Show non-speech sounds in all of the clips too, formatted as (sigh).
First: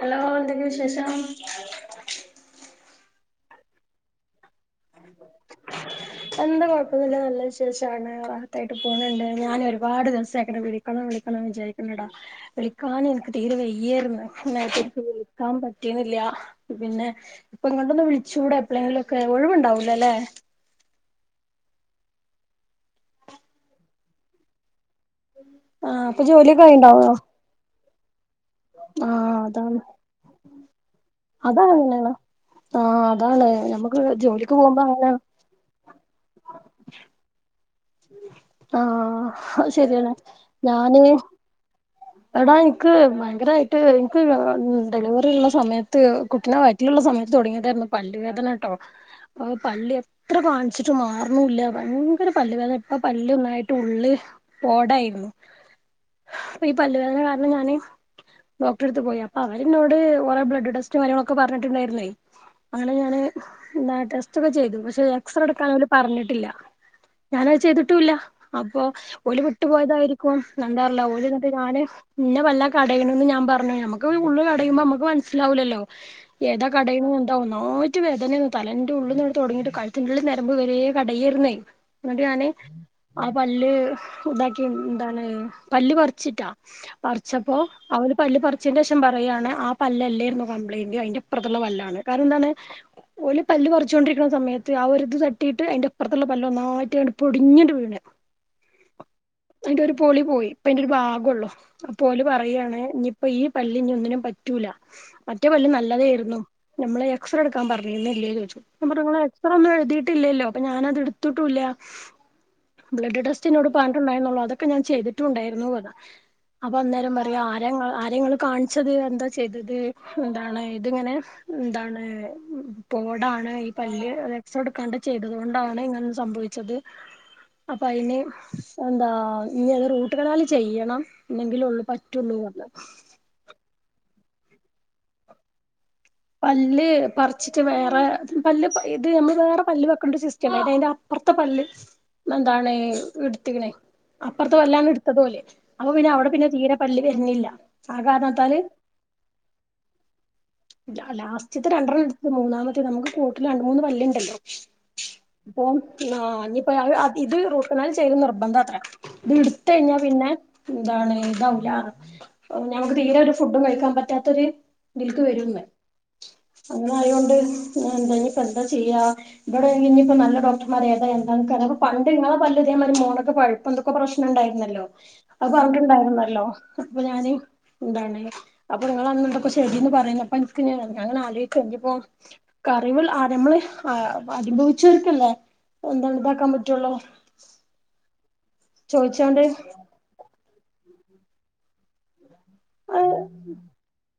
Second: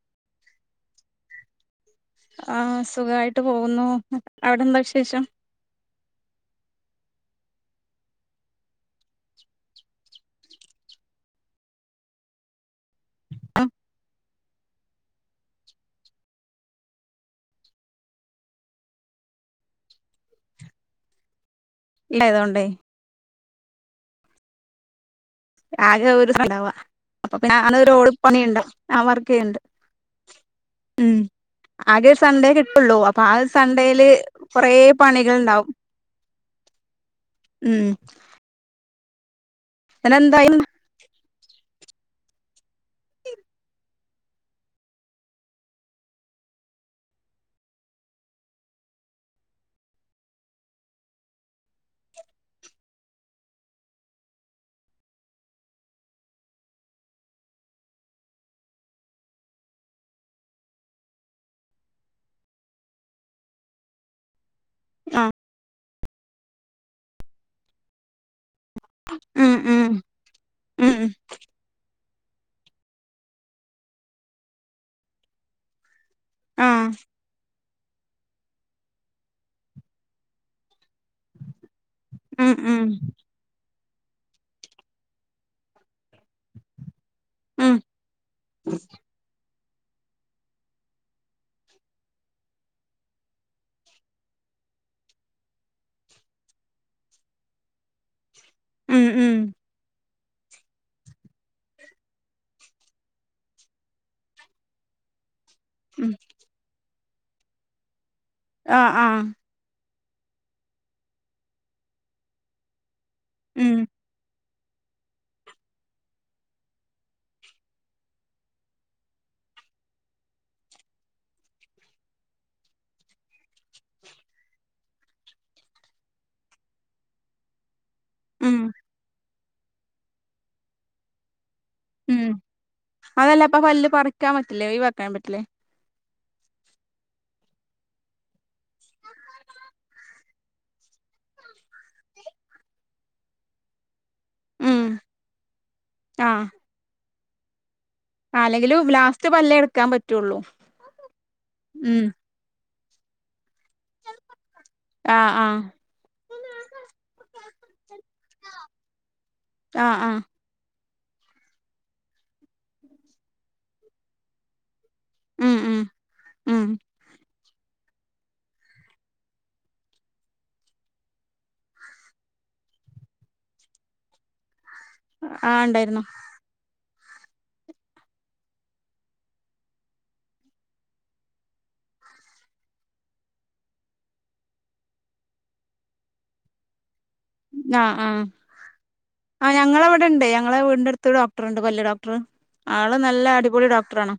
Hello എന്തൊക്ക വിശേഷം ആഹ് സുഖമായിട്ട് പോകുന്നു അവിടെന്താക്ഷ (inaudible) എന്താ കൊഴപ്പൊന്നില്ല നല്ല വിശേഷമാണ് റാഹത്തായിട്ട് പോകുന്നുണ്ട് ഞാൻ ഒരുപാട് ദിവസംങ്ങനെ വിളി കണം വിളിക്കണം വിചാരിക്കുന്നടാ വിളിക്കാൻ എനിക്ക് തീരെ വയ്യായിരുന്നു ഇന്നലെത്തോട്ട് വിളിക്കാൻ പറ്റീന്നില്ല പിന്നെ ഇപ്പ ഇങ്ങോട്ടൊന്ന വിളിച്ചുടെ എപ്പഴെങ്കിലുംക്കെ ഒഴിവുണ്ടാവൂലല്ലേ ഉണ്ടായതോണ്ടെ ആഹ് ആകെ അപ്പൊ ഒരു ജോലിയൊക്കെ (unintelligible) ആയിണ്ടാവോ അപ്പൊ (unintelligible) പണിയുണ്ട് ഞാൻ വർക്ക് ആഹ് ചെയ്യണ്ട് അതാണ് (inaudible) ഉം അതാണ് ആകെ അങ്ങനെയാണ് സൺഡേ കിട്ടുള്ളൂ ആഹ് അപ്പൊ ആ അതാണ് ഞമ്മക്ക് സൺഡേയില് ജോലിക്ക് കുറെേ പോകുമ്പോ അങ്ങനെ പണികൾണ്ടാവും ഉം ആഹ് അത് ശരിയാണ് പിന്നെ എന്തായി ഞാന് എടാ എനിക്ക് ഭയങ്കരമായിട്ട് എനിക്ക് ഡെലിവറി ഉള്ള സമയത്ത് കുട്ടിനെ വ റ്റിലുള്ള സമയത്ത് തുടങ്ങിയതായിരുന്നു പല്ല് വേദന കേട്ടോ പല്ല് ഇത്ര കാണിച്ചിട്ട് മാറന്നുല്ല ഭയങ്കര പല്ല്വേദന ഇപ്പ പല്ല് ഒന്നായിട്ട് ഉള്ള് പോടായിരുന്നു അപ്പൊ ഈ പല്ലുവേദന കാരണം ഞാന് ഡോക്ടറെടുത്ത് പോയി അപ്പൊ അവര് എന്നോട് കൊറെേ ബ്ലഡ് ടെസ്റ്റും കാര്യങ്ങളൊക്കെ പറഞ്ഞിട്ടുണ്ടായിരുന്നേ അങ്ങനെ ഞാന് എന്താ ടെസ്റ്റൊക്കെ ചെയ്തു പക്ഷെ ആഹ് എക്സറേ എടുക്കാൻ അവല് പറഞ്ഞിട്ടില്ല ഞാന അത് ചെയ്തിട്ടുല്ല അപ്പൊ ഒല് ഉം വിട്ടു ഉം പോയതായിരിക്കും ഉം എന്താറില്ല ഓല് യ്യോ ഇന്നെ വല്ല കടയണതുംഞാൻ പറഞ്ഞു നമ്മുക്ക് ഉള്ള് കടയുമ്പോ നമ്മുക്ക് മനസിലാവൂല്ലോ ഏതാ ആഹ് കടയുന്നേ എന്താ ഒന്നാ റ്റ വേദനയാണ് തലെന്റെ ഉള്ളിൽ നിന്ന് തുടങ്ങയിട്ട് കഴുത്തിന്റെ ഉള്ളിൽ ഞരമ്പ് വരെ കടയായിരുന്നേ ന്നിട്ട് ഞാന് ഉം ഉം ആ പല്ല് ഇതാക്കി എന്താണ് പല്ല് പറിച്ചിട്ടാ പറിച്ചപ്പോ ഉം ആ ഒരു പല്ല് പറിച്ചതിന്റെ ശേഷം പറയാണ് പല്ല് അല്ലേ കംപ്ലയിന്റ് അതിന്റെ ഇപ്രത്തുള്ള പല്ലാണ് കാരണം എന്താണ് ഓല് പല്ല് പറിച്ചുകൊണ്ടിരിക്കുന്ന സമയത്ത് ആ ഒരുത് തട്ടിട്ട് അതിന്റെ ഇപ്പറത്തുള്ള പല്ല് ഒന്നായിട്ട് പൊടിഞ്ഞിങ്ങട്ട് വീണ് ഉം ഉം അയിന്റെ ഒരു പൊളി പോയി പയിന്റെ വാകൊള്ളൂ അപ്പോ ഓല് പറയാണ് ഇഞ്ഞിപ്പോ ഈ പല്ല് ഇനിഒന്നിനും പറ്റൂല മറ്റേ പല്ല് ഉം നല്ലതായിരുന്നു നമ്മളെ എക്സ്റേ എടുക്കാൻ പറഞ്ഞിരുന്നില്ലേ ചോദിച്ചു ഞാൻ ആഹ് പറഞ്ഞു ആഹ് നിങ്ങ റേ ഒന്നും എഴുതിയിട്ടില്ലല്ലോ അപ്പൊ ഞാനത് എടുത്തിട്ടൂല്ല ബ്ലഡ് ടെസ്റ്റ് എന്നോട് ഉം ണ്ട എന്നുള്ളൂ അതൊക്കെ ഞാൻ ചെയ്തിട്ടുണ്ടായിരുന്നു പറഞ്ഞു. അപ്പൊ അന്നേരം പറയാ ആര ആരെയാ നിങ്ങള് കാണിച്ചത് എന്താ ചെയ്തത് എന്താണ് ഇതിങ്ങനെ എന്താണ് പോടാണ് ഈ പല്ല് എക്സറേ എടുക്കാണ്ട് ചെയ്തത് കൊണ്ടാണ് ഇങ്ങനെ സംഭവിച്ചത് അപ്പൊ അതിന് ഉം എന്താ ഇനി അത് റൂട്ടുകനാൽ ചെയ്യണം ഇന്നെങ്കിലും ഉള്ള ഉം പറ്റുള്ളൂന്ന് പറഞ്ഞ് അതല്ല അപ്പൊ പല്ല് പറിക്കാൻ പറ്റില്ലേ ഒഴിവാക്കാൻ പറ്റില്ലേ പല്ല് പറിച്ചിട്ട് വേറെ പല്ല് ഇത് നമ്മള് വേറെ പല്ല് വെക്കേണ്ട ഒരു സിസ്റ്റം അതിന്റെ പുറത്തെ പല്ല് എന്താണ് എടുത്തിക്കണെ- അപ്പുറത്തെ ഉം പല്ലാണ് എടുത്തത് ഓല് അപ്പൊ പിന്നെ അവിടെ ആഹ് പിന്നെ തീരെ പല്ല് വരുന്നില്ല ആ കാരണത്താല് അല്ലെങ്കിലും ലാസ്റ്റ് പല്ലേ ഇടുക്കാൻ പറ്റുള്ളൂ ലാസ്റ്റിലത്തെ രണ്ടെണ്ണം ഉം എടുത്ത് മൂന്നാമത്തെ നമ്മുക്ക് കോട്ടിൽ രണ്ട് മൂന്ന് പല്ല് ഇണ്ടല്ലോ ആഹ് ആഹ് പ്പോം ആ ഇഞ്ഞിപ്പോ ഇത് റൂട്ട് കനാലാൽ ചെയ്യുന്നത് നിർബന്ധം അത്രെ ഇത് ഇടുത്ത് ആഹ് കഴിഞ്ഞാൽ ആഹ് പിന്നെ ന്താണ് ഇതാവില്ല ഞമ്മക്ക് തീരെ ഒരു ഫുഡും കഴിക്കാൻ പറ്റാത്തൊരു തിൽക്ക് വരും ഉം ന്ന് ഉം ഉം അങ്ങനെ ആയൊണ്ട് ഞാൻ എന്താ ഇപ്പ എന്താ ചെയ്യാ ഇവിടെ ഇനിയിപ്പോ നല്ല ഡോക് അപ്പ എന്തൊക്കെ പ്രശ്നം ഉണ്ടായിരുന്നല്ലോ അത് ആഹ് ഉണ്ടായിരുന്നു പറഞ്ഞിട്ടുണ്ടായിരുന്നല്ലോ അപ്പൊ ഞാന് ഇന്താണ് അപ്പൊ നിങ്ങള് അന്ന് എന്തെക്കെ ചെയ്തന്ന് പറയുന്നപ്പ ക്ക് ഞാങ്ങനെ ആലോക്കുവാ ഇഞ്ഞിപ്പോ കറിവിൽ നമ്മള് അനുഭവിച്ചർക്കല്ലേ എന്താണ് ഇതാക്കാൻ പറ്റുള്ളോ ആഹാ ആഹാ ചോദിച്ചാണ്ട് അ ഞങ്ങളവിടെണ്ട് ഞങ്ങടെ വീടിന്റെ അടുത്ത് ഡോക്ടർ ഉണ്ട് പല്ല് ഡോക് ആള് നല്ല ആഹ് അടിപൊളി ഡോക്ടറാണ്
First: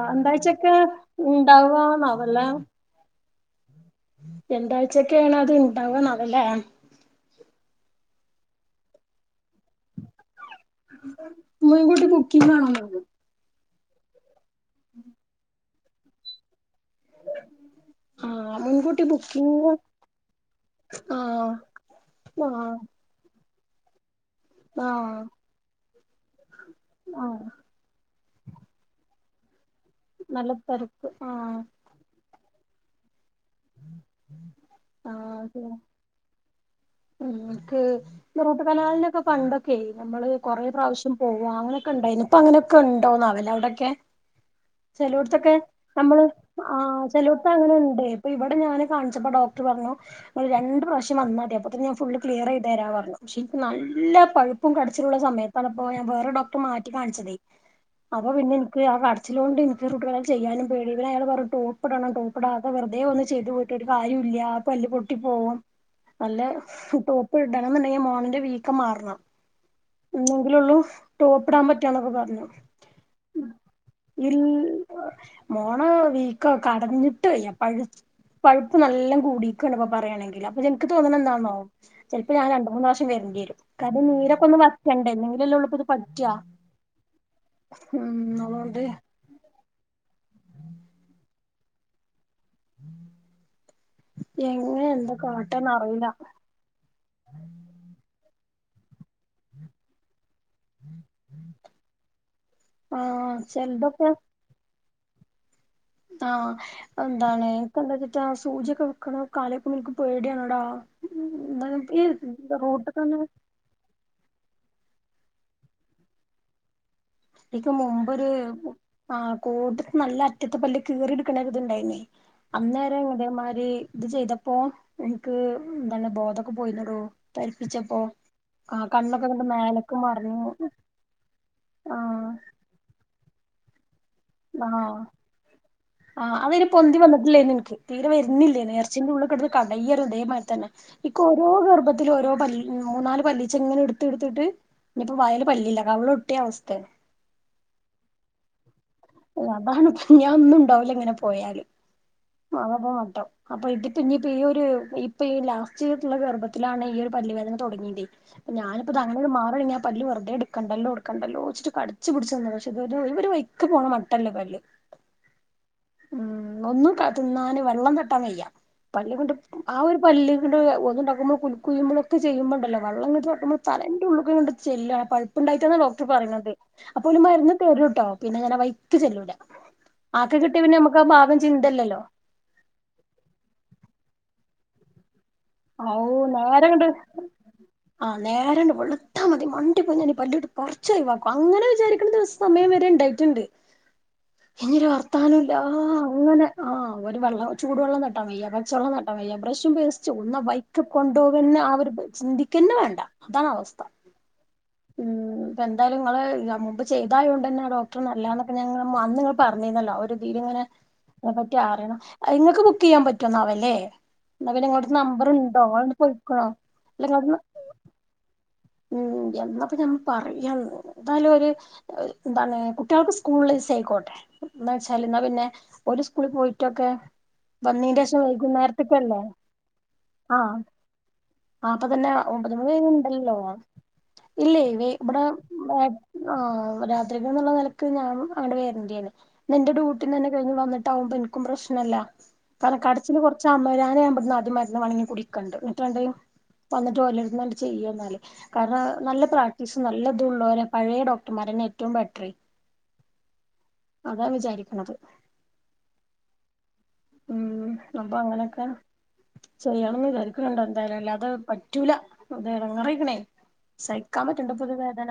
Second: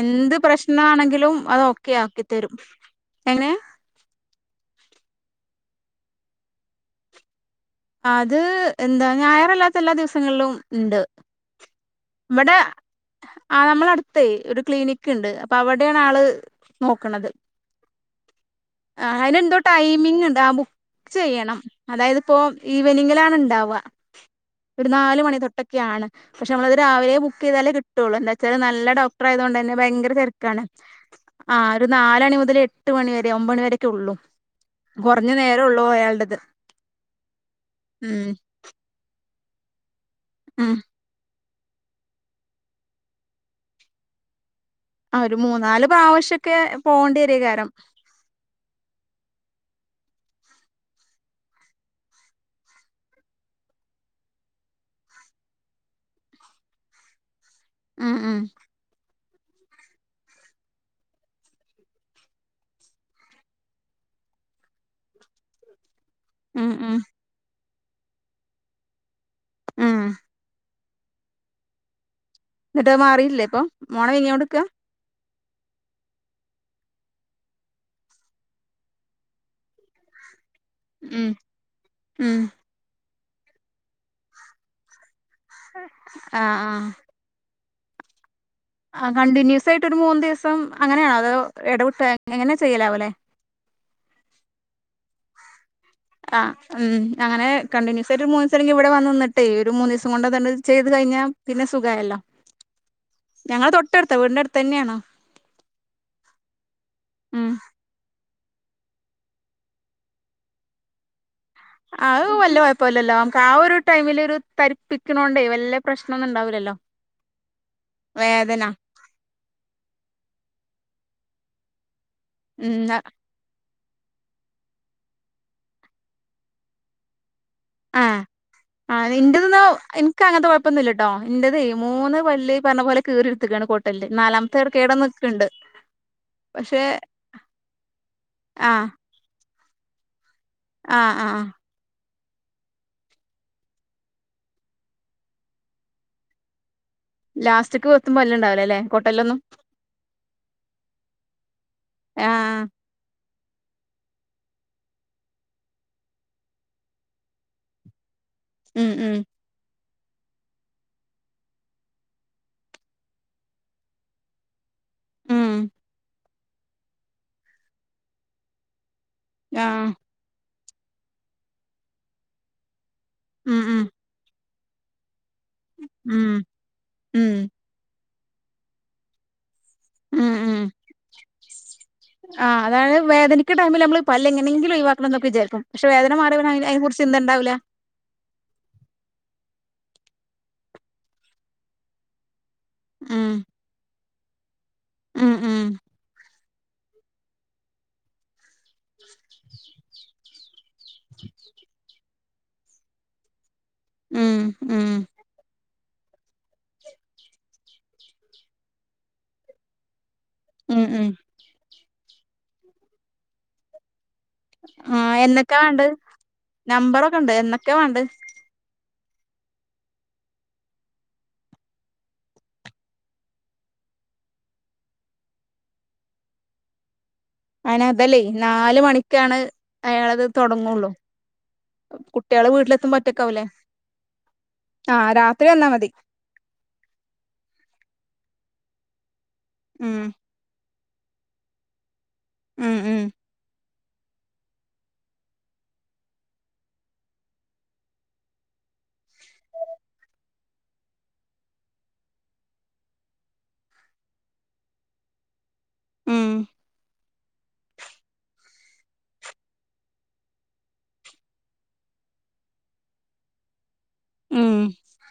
എന്ത് എന്താഴ്ചൊക്കെ പ്രശ്നണെങ്കിലും അത് ഓകെ ഉണ്ടാവാന്നാവല്ലേ ആക്കിത്തരും എങ്ങനെ രണ്ടാഴ്ചൊക്കെയാണോ അത് ഉണ്ടാവന്നുവലെ അത് എന്താ ഞായറല്ലാത്ത എല്ലാ ദിവസങ്ങളിലും ഉണ്ട് (inaudible) ബുക്കിംഗ് ഇവിടെ ആണോന്ന് ആ നമ്മടെ അടുത്തേ ഒരു ക്ലിനിക്ക് ഇണ്ട് അപ്പൊ അവിടെയാണ് ആള് നോക്കണത് ആ മുൻകൂട്ടി ആ അയിലെന്തോ ബുക്കിംഗ് ടൈമിംഗ് ഉണ്ട് ആ ബു ആ ചെയ്യണം അതായത് ഇപ്പോ ആ ഈവനിങ്ങിലാണ് ഇണ്ടാവ ഒരു ആ നാലു മണി തൊട്ടൊക്കെയാണ് പക്ഷെ നമ്മളത് രാവിലെ ആ ബുക്ക് ചെയ്താലേ കി ട്ടുള്ളു എന്താച്ചാല് നല്ല ഡോക്ടർ ആയതുകൊണ്ട് തന്നെ ഭയങ്കര നല്ല തെരക്കാണ് തിരക്ക് ആ ഒരു നാല്മണി മുതൽ എട്ട് മണി വരെയാ ഒമ്പത്ണിവരെ ള്ളു ആ കുറഞ്ഞ നേരം ഉള്ളൂ അയ്യാളുടേത് ഉം ട്ട് കനാലിനൊക്കെ പണ്ടൊക്കെ യേനമ്മള് കുറേ ഉം പ്രാവശ്യം പോവാ അങ്ങനൊക്കെ ഉണ്ടായിനി ഇപ്പോ അങ്ങനെയൊക്കെ ഉണ്ടോന്നാവാലെഅവിടൊക്കെ ആഹ് ഒരു ചിലോടത്തൊക്കെ മൂന്നാല് നമ്മള് പ്രാവശ്യൊക്കെ ആ പോകേണ്ടി ചെലടത്ത് വരേകാരം അങ്ങനെ ഉണ്ട് അപ്പം ഇവിടെ ഞാന് കാണിച്ചപ്പോ ഡോക്ടർ പറഞ്ഞു ഇങ്ങള് രണ്ട് പ്രാവശ്യം വന്നാതി അപ്പോത്ത്ന് ഞാൻ ഫുളള് ക്ലിയറെയ്തെരാ പറഞ്ഞു. പക്ഷെ ഇൻക്ക് നല്ല പഴുപ്പും കടിച്ചിലുള്ള സമയ തലപ്പോയ വേറെ ഡോക്ടർ മാറ്റി കാണിച്ചതേ. ഉം അപ്പ ഉം പിന്നെ എനി ക്ക് ആ കടിച്ചിലോണ്ട് എനിക്ക് റൂട്ടകനാല് ചെയ്യാനും പേടി പിന്നെ അയാള് പറഞ്ഞു ടോപ്പിടണം ടോപ്പിടാതെ വെർ തേ ഒന്നു ചെയ്തു കൂട്ടിയിട്ട് കാര്യുല്ല ആ പല്ല് പൊട്ടി പോവും. നല്ലെ ഉം ഉം ടോ പ്പ് ഇടണം ന്ന്ണ്ടെങ്കി മോണിന്റെ വീക്കം മാർണം. ഉം ഇന്നെങ്കിലേ ഒള്ളു ടോപ്പിടാൻ പറ്റാന്നൊക്കെ പറഞ്ഞു. ന്ന്ട്ട് അത് മാറിയില്ലേ ഇപ്പൊ. മോണ ഇൽ വീങ്ങിയോണ്ട്ക്കാ. മോണ വീക്കോ കടഞ്ഞിട്ട് വയ്യാ. പഴു പഴുപ്പ് നല്ലൊം കൂടിക്ക്ണ് ഇപ്പ പറയാണെങ്കില് അപ്പൊ ഇൻക്ക് തോന്ന്ണെ ഉം എന്താന്നോ ചെൽപ്പോ ഉം ഞാൻ രണ്ട് മൂന്ന് പ്രാവശ്യം വെര്ണ്ടി വെരും. കാരണം നീരൊക്കെയൊന്ന് വറ്റെണ്ടേ ന്നെ ങ്കിലല്ലെ ഒള്ളുപ്പ ഇത് പറ്റ്യാ ആഹ് ആഹ് ഉം ഓളോണ്ട് കണ്ടിന്യൂസായിട്ട് ഒരു മൂന്ന് ദിവസം അങ്ങനെയാണോ അത് എടവിട്ടൊ എങ്ങനെ? ചെയ്യലാവൂലേ എങ്ങനെ എന്താ കാട്ടാ ന്നറീല്ല. ആഹ് ഉം അങ്ങനെ കണ്ടിന്യൂസായിട്ട് ഒര് മൂന്നു ദിവസം ഇവെടെ വന്ന് നിന്നിട്ടേ ഒരു മൂന്നീസം കൊണ്ട താണ്ട് ചെയ്ത് കഴിഞ്ഞാ പിന്നെ സുഖായല്ലോ. ആഹ് ഞങ്ങളെ ചെലതൊക്കെ തൊട്ടട്ത്താ വീടിന്റെ അട്ത്തെന്നെയാണ്. ആഹ് എന്താണ്? പ്പന്തേച്ച്ട്ടാ സൂചിയൊക്കെ വെക്ക്ണൊക്കെ ആലോയിക്കുമ്പോ ഇൻക്ക് പേടിയാണെടാ ന്താ അത് വെല്യ കൊഴപ്പല്ലല്ലോ അമ്മക്ക് ആ ഒരു ടൈമിലൊരു തരിപ്പിക്കണോണ്ടേ വല്ല്യ പ്രശ്നൊന്നുണ്ടാവൂലല്ലോ. ഇൻക്ക് മുമ്പൊരു ആ കോട്ട്ത്തെ നല്ല അറ്റത്തെ പല്ല് കീറിയെട്ക്ക്ണ ഒരീത്ണ്ടായീനി ഉം അന്നേരം ഇതേമാരി ഇത് ചെയ്തപ്പൊ ഇൻക്ക് എന്താണ് ബോധൊക്കെ പോയിന്നെടോ. തരിപ്പിച്ചപ്പോ ആഹ് ആ കണ്ണൊക്കെ ഇങ്ങട്ട് മേലെക്ക് മറിഞ്ഞു ട്ടോ ഇന്റെത് മൂന്ന് ആഹ് പല്ല് ഈ പറഞ്ഞ പോലെ കീറിടാത്തിക്ക്ണ് കോട്ടല്ല്. നാലാമത്തെട് ആഹ് കേടെന്ന് നിക്ക്ണ്ട് ആഹ് അത് അയ്ന് പക്ഷെ പൊന്തി വന്നട്ടില്ലേരുന്നു ഇൻക്ക് തീരെ വെരുന്നില്ലേനി ആഹ് എർച്ചിന്റെ ഉള്ളിൽ കെടന്ന് കടെയെരു ഇതേ മാതിരി തന്നെ. ആഹ് ഇക്ക് ആഹ് ഓരോ ഗർഭ ത്തില് ഓരോ പല്ല് മൂന്നാല് പല്ലിച്ചെങ്ങനെ ഇട്ത്ത് ഇട്ത്തിട്ട് ഇഞ്പ്പം വായേല് പല്ലില്ല കവിളൊട്ടിയ അവസ്ഥെ ലാസ്റ്റക്ക് എത്തും പല്ല്ണ്ടാവുലല്ലേ ഉം അതാണ് പ ഞാ ഒന്നും ഉണ്ടാവൂല ഇങ്ങനെ പോയാല് ആഹ് അതാപ്പം മട്ടം അപ്പൊ ഇതിപ്പ ഇഞ്ഞ്പ്പ ഈ ഒര് ഇപ്പൊ ഈ ലാസ്റ്റ് ആയിട്ടുള്ള ഗർഭത്തിലാണ് ഈ ഒരു പല്ലുവേദന തൊടങ്ങിതേ ഉം ഞാനിപ്പ ഉം തങ്ങനട് മാ പ്പഴഞ്ഞ് ആ പല്ല് വെറ്തെ എടുക്കെണ്ടെല്ലോ എടുക്കെണ്ടെല്ലോ വെച്ചിട്ട് കടിച്ച് പിടച്ച് നിന്നെതാ. പക്ഷെ ഇതൊരു ഒരു വഴിക്ക് പോവ്ണ മ ട്ടല്ല പല്ല്. ഉം ഉം ഒന്നും തിന്നാന് വെള്ളം തട്ടാൻ വയ്യാ പല്ല് ങ്ങട്ട് ആ ആഹ് ഒരു പല്ല് ങ്ങട്ട് ഒളുണ്ടാക്കുമ്പോ കുൽക്കുഴയ്യുമ്പളൊക്കെ ചെയ്യുമ്പോണ്ടല്ലോ വെള്ളം ഇങ്ങട്ട് തട്ടുമ്പോ ഉം ഉം തലെന്റെ ഉള്ളിക്ക് ഇങ്ങട്ട് ചെല്ല് ആ പഴ് പ്പ് ഇണ്ടായിട്ടാന്ന ഡോക്ടറ് ഉം പറയുന്നത്. അപ്പോല് ഉം മരുന്ന് തെരുട്ടോ പിന്നെ ഞാൻ വഴിക്ക് ചെല്ലൂല. ഉം ആക്കം കിട്ടിയാ ഉം പിന്നെ നമ്മെക്ക് ആ ഭാഗം ചിന്തല്ലല്ലോ. ആഹ് അതാണ് വേദനിക്ക ടൈമില് നമ്മള് പല്ല് എങ്ങനെങ്കിലും ഒഴിവാക്കണം ന്നൊക്കെ വിചാരിക്കും. പക്ഷേ വേദന മാറിയാ പിന്നെ അയിനെ കുറിച്ച് ചിന്തണ്ടാവൂല ആഹ് നേരണ്ട് വെള്ത്താ മതി മണ്ടി പോയി ഞാനീ പല്ല്ട് പറിച്ച് ഒഴിവാക്കും അങ്ങനെ വിചാരിക്കുന്ന ദിവസ സമയം വെര ഉം ണ്ടായിട്ട്ണ്ട് ഇഞ്ഞ് ഒരു ഉം വർത്താനൂല്ല. ഉം ആഹ് അങ്ങനെ ആഹ് ഒരു വെള്ളം ചൂടുവെള്ളം തട്ടാൻ വയ്യാ, പച്ചവെള്ളം തട്ടാൻ വയ്യാ, ബ്രഷും പേസ്റ്റു ഒന്നും ആ ബൈക്കെ കൊണ്ടുപോകെന്നെ ആ ഒരു ചിന്തിക്കെന്നെ വേണ്ട അതാണ് അവസ്ഥ. ഉം ഉം ഉം ഇപ്പ എന്തായാലും ഇങ്ങള് മുമ്പ് ചെയ്തായോണ്ടെന്നെ ഡോക്ടർ നല്ലാന്നൊക്കെ ഞാ ഇങ്ങ അന്ന് ഇങ്ങള് പറഞ്ഞീന്നല്ലോ ഒരു തീലിങ്ങനെ ഉം ഉം അയ്നെ പറ്റി അറിയണം. അത് ഇങ്ങെക്ക് ബുക്ക് ചെയ്യാൻ പറ്റോന്നാവല്ലേ? ന്നാ പിന്നെ ഇങ്ങളെട്ത്ത് ആഹ് എന്നൊക്കാ നമ്പറ്ണ്ടോ? അത് വാണ്ടത് ണ്ട് പൊയ്ക്ണോ അല്ല നമ്പറൊക്കെ ഇങ്ങളട്ത് ഉണ്ട് ന്ന് എന്നൊക്കെ വാണ്ടത് ഉം എന്നാപ്പം ഞാൻ പറയാന്ന് എന്തായാലും ഒര് ന്താണ് കുട്ട്യൾക്ക് സ്കൂള് ള്ള ദിവസായ്ക്കോട്ടെ. എന്താ വെച്ചാല്, എന്നാ പിന്നെ ഒരു സ്കൂളി പോയിട്ടൊക്കെ. അയിന് വന്നീന്റെഷം അതല്ലേ നാല് വൈകുന്നേരത്തേക്കല്ലേ മണിക്കാണ് അയാളത് ആഹ് തൊടങ്ങൊള്ളൂ ആഹ് അപ്പൊതന്നെ കുട്ട്യാള് ഒമ്പതു മണി വീട്ടിലെത്തുമ്പോ കഴിഞ്ഞണ്ടല്ലോ ഒറ്റക്കാവൂലേ ഇല്ലേയ് വി ആഹ് ഇബ്ടെ രാത്രി വന്നാ മതി ഏഹ് ആഹ് രാത്രികന്നുള്ള നിലക്ക് ഞാൻ അവിടെ വരണ്ടയാണ് ഇന്നെന്റെ ന്റെ ഉം ഡ്യൂട്ടി തന്നെ ന്നുകഴിഞ്ഞു വന്നിട്ടാവുമ്പോ എനിക്കും പ്രശ്നല്ല ഉം കാരണം ഉം കടച്ചില് കൊറ ച്ചമ്മരാന (unintelligible) ആദ്യം മരുന്ന് വാങ്ങി കുടിക്കണ്ട് ന്നിട്ട് (unintelligible) വന്നിട്ട് ഓലെടുത്ത്ന്ന്ട്ട് ചെയ്യന്നാല് കാരണം നല്ല പ്രാക്ടീസും നല്ല ള്ളവരെ പഴയ ഡോക്ടർമാരന്നെ ഏറ്റവും ബെറ്ററ് അതാ വിചാരിക്കണത്. ഉം ഉം അപ്പൊ അങ്ങനെയൊക്കെ. ചെയ്യണംന്ന് വിചാരിക്കണ് ണ്ട് എന്തായാലും അല്ലാതെ പറ്റൂലാ അത് എടങ്ങേറായ്ക്കണേ. സഹിക്കാൻ ഉം പറ്റേണ്ടപ്പോത് വേദന.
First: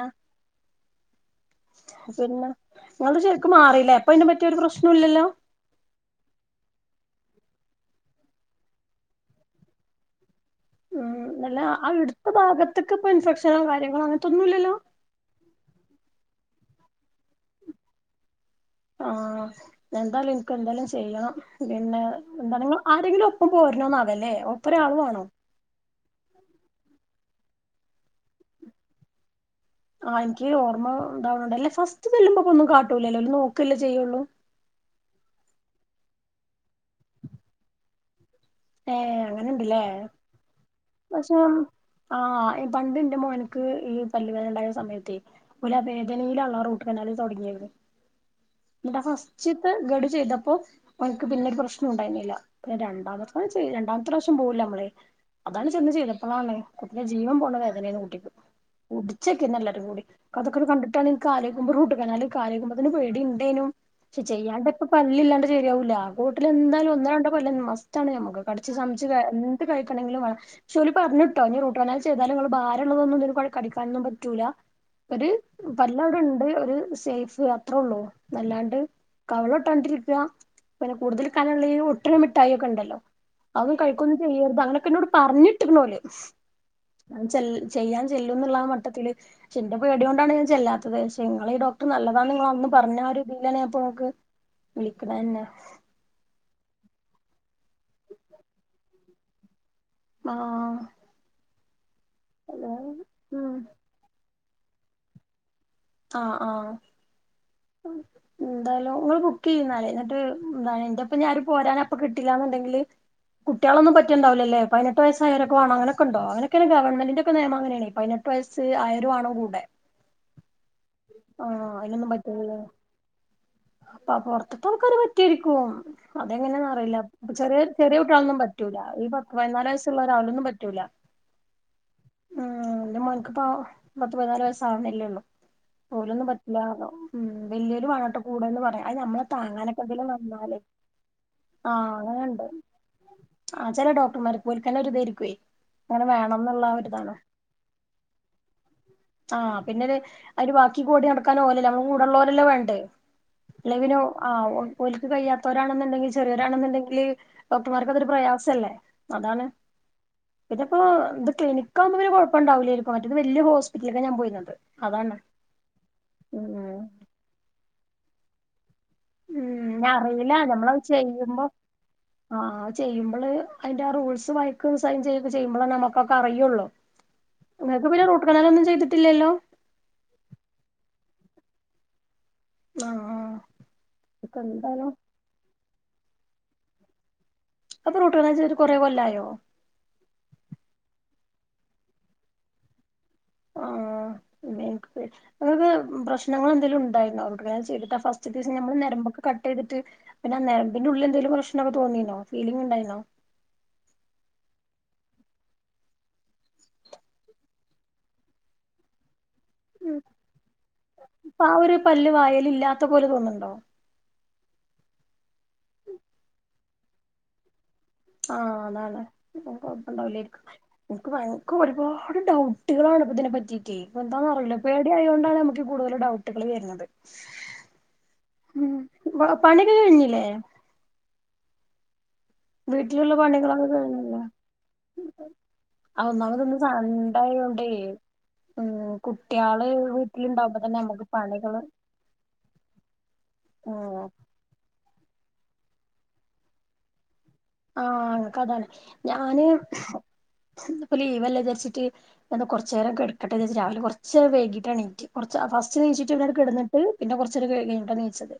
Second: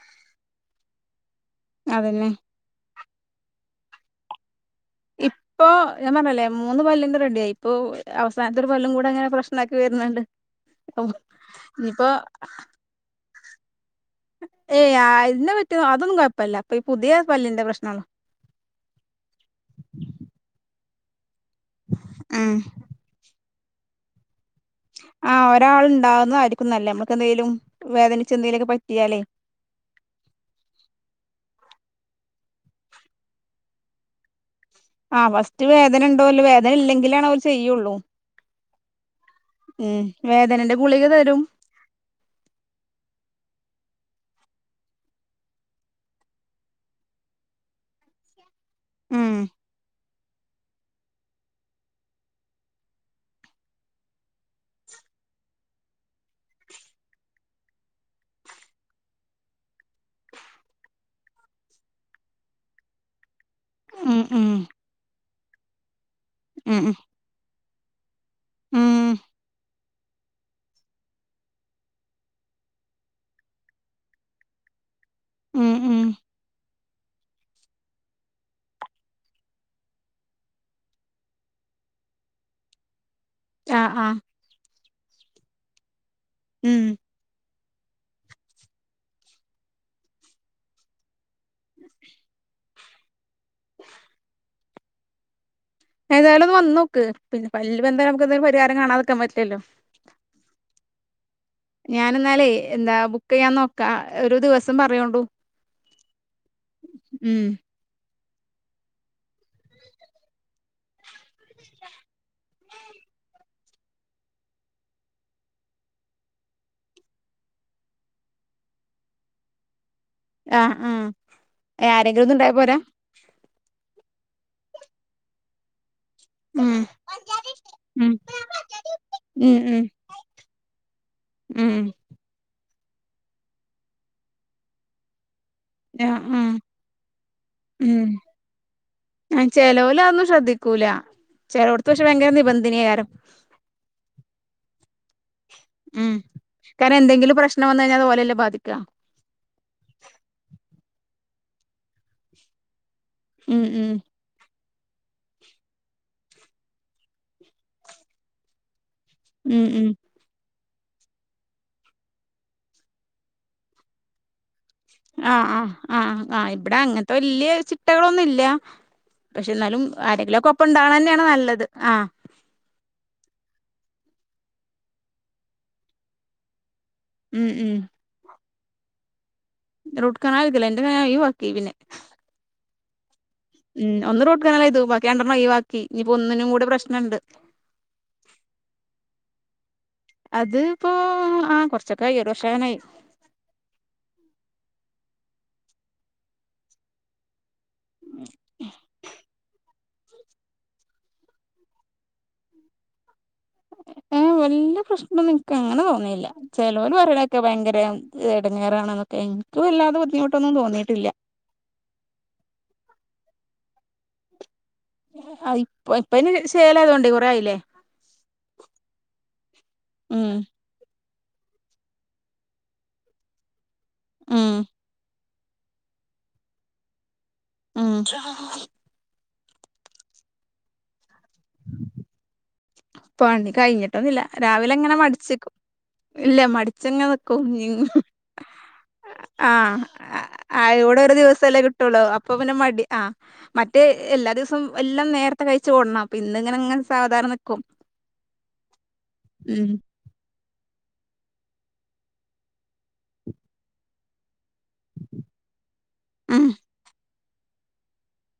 അതന്നെ പിന്നെ നിങ്ങൾടെ ശെരിക്കും മാറില്ലേ അപ്പൊ അതിന്പറ്റിയൊരു പ്രശ്നം ഇല്ലല്ലോ ഇപ്പൊ ഞാൻ പറഞ്ഞീലേ മൂന്ന് പല്ലിന്റെ റെഡിയായി ഇപ്പൊ അവസാനത്തൊരു പല്ലും കൂടെ അങ്ങനെ പ്രശ്നാക്കി വരുന്നുണ്ട്. ഓഹ് ഇനിപ്പൊ ത്ക്ക്പ്പൊ ഇൻഫെക്ഷനോ കാര്യങ്ങളോ അങ്ങൻത്തൊ ഏയ് ആയിനെ പറ്റി അതൊന്നും കുഴപ്പല്ല. ഇപ്പൊ ഈ പുതിയ പല്ലിന്റെ പ്രശ്നങ്ങളാ ആഹ് എന്തായാലും എനിക്ക് എന്തായാലും ചെയ്യണം പിന്നെ ഉം എന്താണിങ്കോ ആരെങ്കിലും ഒപ്പം പോരോണന്നാവല്ലേ ഒപ്പനെ ആള് വേണോ? ആഹ് ഒരാള് ഇണ്ടാവുന്നതായിരിക്കും നല്ലേ നമുക്കെന്തേലും വേദനിച്ച് എന്തേലൊക്കെ പറ്റിയാലേ. ആഹ് എനിക്ക് ഓർമ്മ ഉണ്ടാവണണ്ട് അല്ലേ ഫസ്റ്റ് ചെല്ലുമ്പൊക്കൊന്നും കാട്ടൂലല്ലേ ഓല് നോക്കല്ലേ ചെയ്യുള്ളൂ. ആഹ് ഫസ്റ്റ് വേദന ഇണ്ടോ ഇല്ലോ വേദന ഇല്ലെങ്കിലാണ് ഓല് ചെയ്യുള്ളൂ. ഏഹ് അങ്ങനെയുണ്ടല്ലേ ഉം വേദനന്റെ ഗുളിക പക്ഷെ തരും. ആഹ് പണ്ടിന്റെ മോന്ക്ക് ഈ പല്ലു വേദന ഇണ്ടായ സമയത്തേ ഓലാ വേദനയിലാണ് റൂട്ട് കനാല് തൊടങ്ങിയത്. എന്നിട്ടാ ഉം ഫസ്റ്റിത്ത ഗഡു ചെയ്തപ്പം ഓന്ക്ക് പിന്നൊരു പ്രശ്നം ഉണ്ടായിരുന്നില്ല പിന്നെ രണ്ടാമത്തെ ചെയ് രണ്ടാമത്തെ പ്രാവശ്യം പോവില്ലേ നമ്മള് അതാണ് ചെന്ന് ചെയ്തപ്പോഴാണ് കുട്ടിനെ ജീവൻ പോണ വേദനയ്നു കുട്ടിക്ക് പുടിച്ചേക്കന്നേ എല്ലാരും കൂടി. അതൊക്കെ കണ്ടിട്ടാണ് എനിക്ക് അലോയിക്കുമ്പോ റൂട്ട് കനാലിൽ കാലേക്കുമ്പോത്തേന് പേടി ഉണ്ടേനു ഉം പക്ഷെ ഉം ചെയ്യാണ്ട്പ്പ പല്ലില്ലാണ്ട് ശരിയാവൂല്ല ഉം കോട്ടിലെന്തായാലും ഒന്നോ രണ്ടോ പല്ല് മസ്റ്റാണ് ഞമ്മക്ക്. കടിച്ചു സമ്ച്ച് ഉം എന്ത് കാ ക്കാണെങ്കില് വേണം പക്ഷെ ഓല് പറഞ്ഞിട്ടോ ഇനി റൂട്ട് കനാല് ചെയ്താലും നിങ്ങള് ഭാരള്ളതൊന്നും (unintelligible) ഒരുപാട് കടിക്കാനൊന്നും പറ്റൂല്ല. ഒരു ഉം ഉം പല്ലവിടെ ഇണ്ട് ഒരു സേഫ് അത്രോ ഒള്ളൂ അല്ലാണ്ട്. കവിളൊട്ടാണ്ടിരിക്കുക പിന്നെ കൂടുതല് കനള്ള ഈ ഒട്ട്ണ മിഠായിയൊക്കെ ഉണ്ട ല്ലോ അത് ആ ആ കഴിക്കൊന്നും ചെയ്യരുത് അങ്ങനൊക്കെ എന്നോട് പറഞ്ഞിട്ട്ണ്ട് ഓല് ഉം (unintelligible) ചെൽ ചെയ്യാൻ ചെല്ലും എന്നുള്ള ആ മട്ടത്തില് പക്ഷെ ഇന്റെ പേടിയോണ്ടാണ് ഞാൻ ചെല്ലാത്തത്. നിങ്ങള ഈ ഡോക്ടറ് നല്ലതാന്ന് നിങ്ങളന്ന് പറഞ്ഞ ആ ഒരു ഇതിനാത്തോക്ക് വിളിക്കണന്നെ എന്തായാലും വന്നോക്ക് പിന്നെ പല്ല് പ്പോ എന്തായാലും നമുക്ക് എന്തേലും പരിഹാരം കണാതിരിക്കാൻ പറ്റില്ലല്ലോ. ആഹ് ഞാനെന്നാലേ അതെ. എന്താ ബുക്ക് ചെയ്യാൻ ഉം നോക്കാ ഒരു ദിവസം പറയോണ്ടു. ആഹ് ആഹ് ഉം എന്തായാലും നിങ്ങള് ബുക്ക് ന്നാല് എന്നിട്ട് എന്താ എന്റെ പിന്നെ ആരും പോരാനപ്പൊ കിട്ടില്ലാന്നുണ്ടെങ്കില് കുട്ടികളൊന്നും പറ്റിണ്ടാവില്ലല്ലേ പതിനെട്ട് വയസായോരൊക്ക വേണം അങ്ങനൊക്കൊണ്ടോ അങ്ങനൊക്കാണ് ഗവൺമെന്റിന്റൊക്കെ നിയമങ്ങനാണേ പതിനെ വയസ്സ് ആയിരം ആണോ കൂടെ ആഹ് ആഹ് ആരെങ്കിലും ഒന്നും ഉണ്ടായാ പോരാ അപ്പ പൊറത്ത്ത്തെ ആൾക്കാരെ പറ്റുവായിക്കുവാ ഉം അതെങ്ങനെയാന്നറിയില്ല. അപ്പൊ ചെറിയ ചെറിയ ഉം കുട്ടികളൊന്നും പറ്റൂലാ ഈ ഉം പതിനാല് ഉം വയസ്സുള്ള ഒരാളൊന്നും പറ്റൂലാ ഉം ഉം എന്റെ മോനക്ക്പ്പോ പത്ത് പതിനാല് വയസാവുന്നല്ലേയുള്ളു. ആഹ് ഓലൊന്നും ആഹ് പറ്റില്ലാറഞ്ഞു വല്യൊയോല് ഉം വാണട്ടോ (unintelligible) പറയാം അത് നമ്മളെ ആ ചെലോല് താങ്ങാനൊക്കെന്തേലും അതൊന്നും വന്നാലേ ശ്രദ്ധിക്കൂല ചെലോട്ത്ത് പക്ഷേ ഭയങ്കര നിബന്ധനി ഐക്കാരം ആഹ് ചെല ഡോക്ടർമാർക്ക് ഓൽക്കന്നെ ഒരുതേര്ക്കോയ് ഉം കാരണം എന്തെങ്കിലും പ്രശ്നം വന്ന് കഴിഞ്ഞാ അത് ഓലെല്ലേ ബാധിക്കാ ആഹ് പിന്നെ ഒരു ബാക്കി കൂടി നടക്കാൻ ഓലല്ലേ നമ്മളെ കൂടെള്ളോലല്ലേ വേണ്ടേ ഉം ഉം അല്ലേപിന്നെ ഓ ആഹ് ഒൽക്ക് കഴിയാത്ത ഒരാണെന്നുണ്ടെങ്കിൽ ചെറിയൊരാണെന്നുണ്ടെങ്കില് ഡോക്ടർമാർക്ക് അതൊരു പ്രയാസല്ലേ അതാണ് ഉം ഉം പിന്നെപ്പൊ ഇത് ക്ലിനിക്കകുമ്പോ പിന്നെ കുഴപ്പണ്ടാവില്ലേരിക്ക മറ്റേത് വല്ല്യ ഹോസ്പിറ്റൽക്കാ ഞാൻ പോയ്ന്നത് ആഹ് ആഹ് ആഹ് ആഹ് ഇവിടെ അങ്ങനത്തെ വല്യ ചിട്ടകളൊന്നുല്ല്യ പക്ഷേ ഉം ന്നാലും അറിയില്ല ആരെങ്കിലും ഒക്കെ ഒപ്പം നമ്മളത് ഉണ്ടാവണ തന്നെയാണ് ചെയ്യുമ്പോ നല്ലത് ആഹ് ആഹ് ചെയ്യുമ്പള് അതിന്റെ ആഹ് റൂൾസ് വയ്ക്ക് സൈൻ ചെയ്യുമ്പോളേ നമ്മുക്കൊക്കെ അറിയുള്ളോ ഉം ഉം ങ്ങക്ക് പിന്നെ റൂട്ട് കനാലൊന്നും ചെയ്തിട്ടില്ലല്ലോ റൂട്ട്കനാൽ ഇതില്ല എന്റെ കനാ ഒഴിവാക്കി പിന്നെ ആഹ് ആഹ് ഉം ഒന്ന് ഇപ്പ റൂട്ട്കനാലെയ്തു എന്തായാലും ബാക്കി രണ്ടണ്ണം ഒഴിവാക്കി ഇനിപ്പോ ഒന്നിനും കൂടെ പ്രശ്നണ്ട് അത്പ്പൊ റൂട്ട്കനാല് ചെയ്തിട്ട് കൊറേ കൊല്ലായോ അത് ഇപ്പോ ആഹ് കൊർചൊക്കായി ഒരു വർഷാവാനായി ആഹ് (unintelligible) ങ്ങക്ക് പ്രശ്നങ്ങൾ എന്തെലുണ്ടായിരുന്നൊ അവർക്ക്ങ്ങ ചെയ്തിട്ടാ ഫസ്റ്റ്തെ ദിസം നമ്മൾ നരമ്പൊക്ക കട്ട് ചെയ്തിട്ട് പിന്നെ ആ നരമ്പിന്റെ ഉള്ളിലെന്തേലും പ്രശ്നൊക്കെ തോന്നീനോ ഫീലിംഗ്ണ്ടായിനോ വല്ല പ്രശ്നൊന്നും ഇൻക്കങ്ങനെ തോന്നിയില്ല ചെലോല് പറയ്ണേക്കാ ഭയങ്കര എടങ്ങേറാണ്ന്നൊക്കെ എനിക്കും വല്ലാതെ ബുദ്ധിമുട്ടൊന്നും തോന്നിയിട്ടില്ല പ്പൊ ആ ഒരു പല്ല് വായേല് ഇല്ലാത്ത പോലെ തോന്ന്ണ്ടോ ആഹ് ഇപ്പ ഇപ്പ അയ്ന് സേലായതോണ്ട് കൊറേആയില്ലേ ആഹ് ഉം അതാണ്പ്പകൊയ്പ്പണ്ടാവൂലയ്ക്കാരം ഇൻക്ക് ഭയങ്കര ഒരുപാട് ഡൗട്ടുകളാണ് ഇപ്പ ഇതിനെ പറ്റിറ്റെയ് ഇപ്പ എന്താന്ന് ഉം അറിയില്ലപ്പ ടി ആയൊണ്ടാണ് നമുക്ക് കൂടുതല് ഡൗട്ടുകള് വര്ന്നത് ഉം ബളെ പണിയൊക്കെ കഴിഞ്ഞില്ലേ വീട്ടിലുള്ള പണി പണികളൊക്കെ കഴിഞ്ഞില്ലേ കഴിന്നിട്ടൊന്നുല്ലാ രാവിലെങ്ങനെ മടിച്ചിക്കും ഇല്ല ഒന്നാമതൊന്ന് സൺഡേ മഠിച്ചങ്ങനെനിക്കും ആയോണ്ടേ ഞ്ഞിങ്ങ ഉം കുട്ട്യാള് ആഹ് വീട്ടിലുണ്ടാവുമ്പോ ആഹ് തന്നെ ഇവിടെ നമ്മുക്ക് ഒരു ദിവസല്ലേ പണികള് കിട്ടുള്ളൂ അപ്പൊ പിന്നെ മടി ആഹ് മറ്റേ ഉം എല്ലാ ദിവസം എല്ലം നേരത്തെ കഴിച്ച് ഓടണം അപ്പ ഇന്നിങ്ങനെങ്ങനെ സാവധാനം നിക്ക ആഹ് ൻക്കതാണ് ഞാന് ഉം ഇന്നിപ്പോ ലീവെല്ലേ വിചാരിച്ചിട്ട് കൊർച്ചേരം കിടക്കട്ടെചാരിച്ചിട്ട് രാവിലെ കൊർ ച്ചേരം വൈകീട്ടാണീറ്റത് കുറച്ച് ഫസ്റ്റ് നീച്ചിട്ട് പിന്നവിടെ ഉം കിടന്നിട്ട് പിന്നെ കൊർച്ചേരം കഴിഞ്ഞിട്ടാ ണീറ്റത്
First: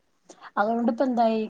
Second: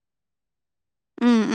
അതോണ്ട്പ്പ ഉം എന്തായി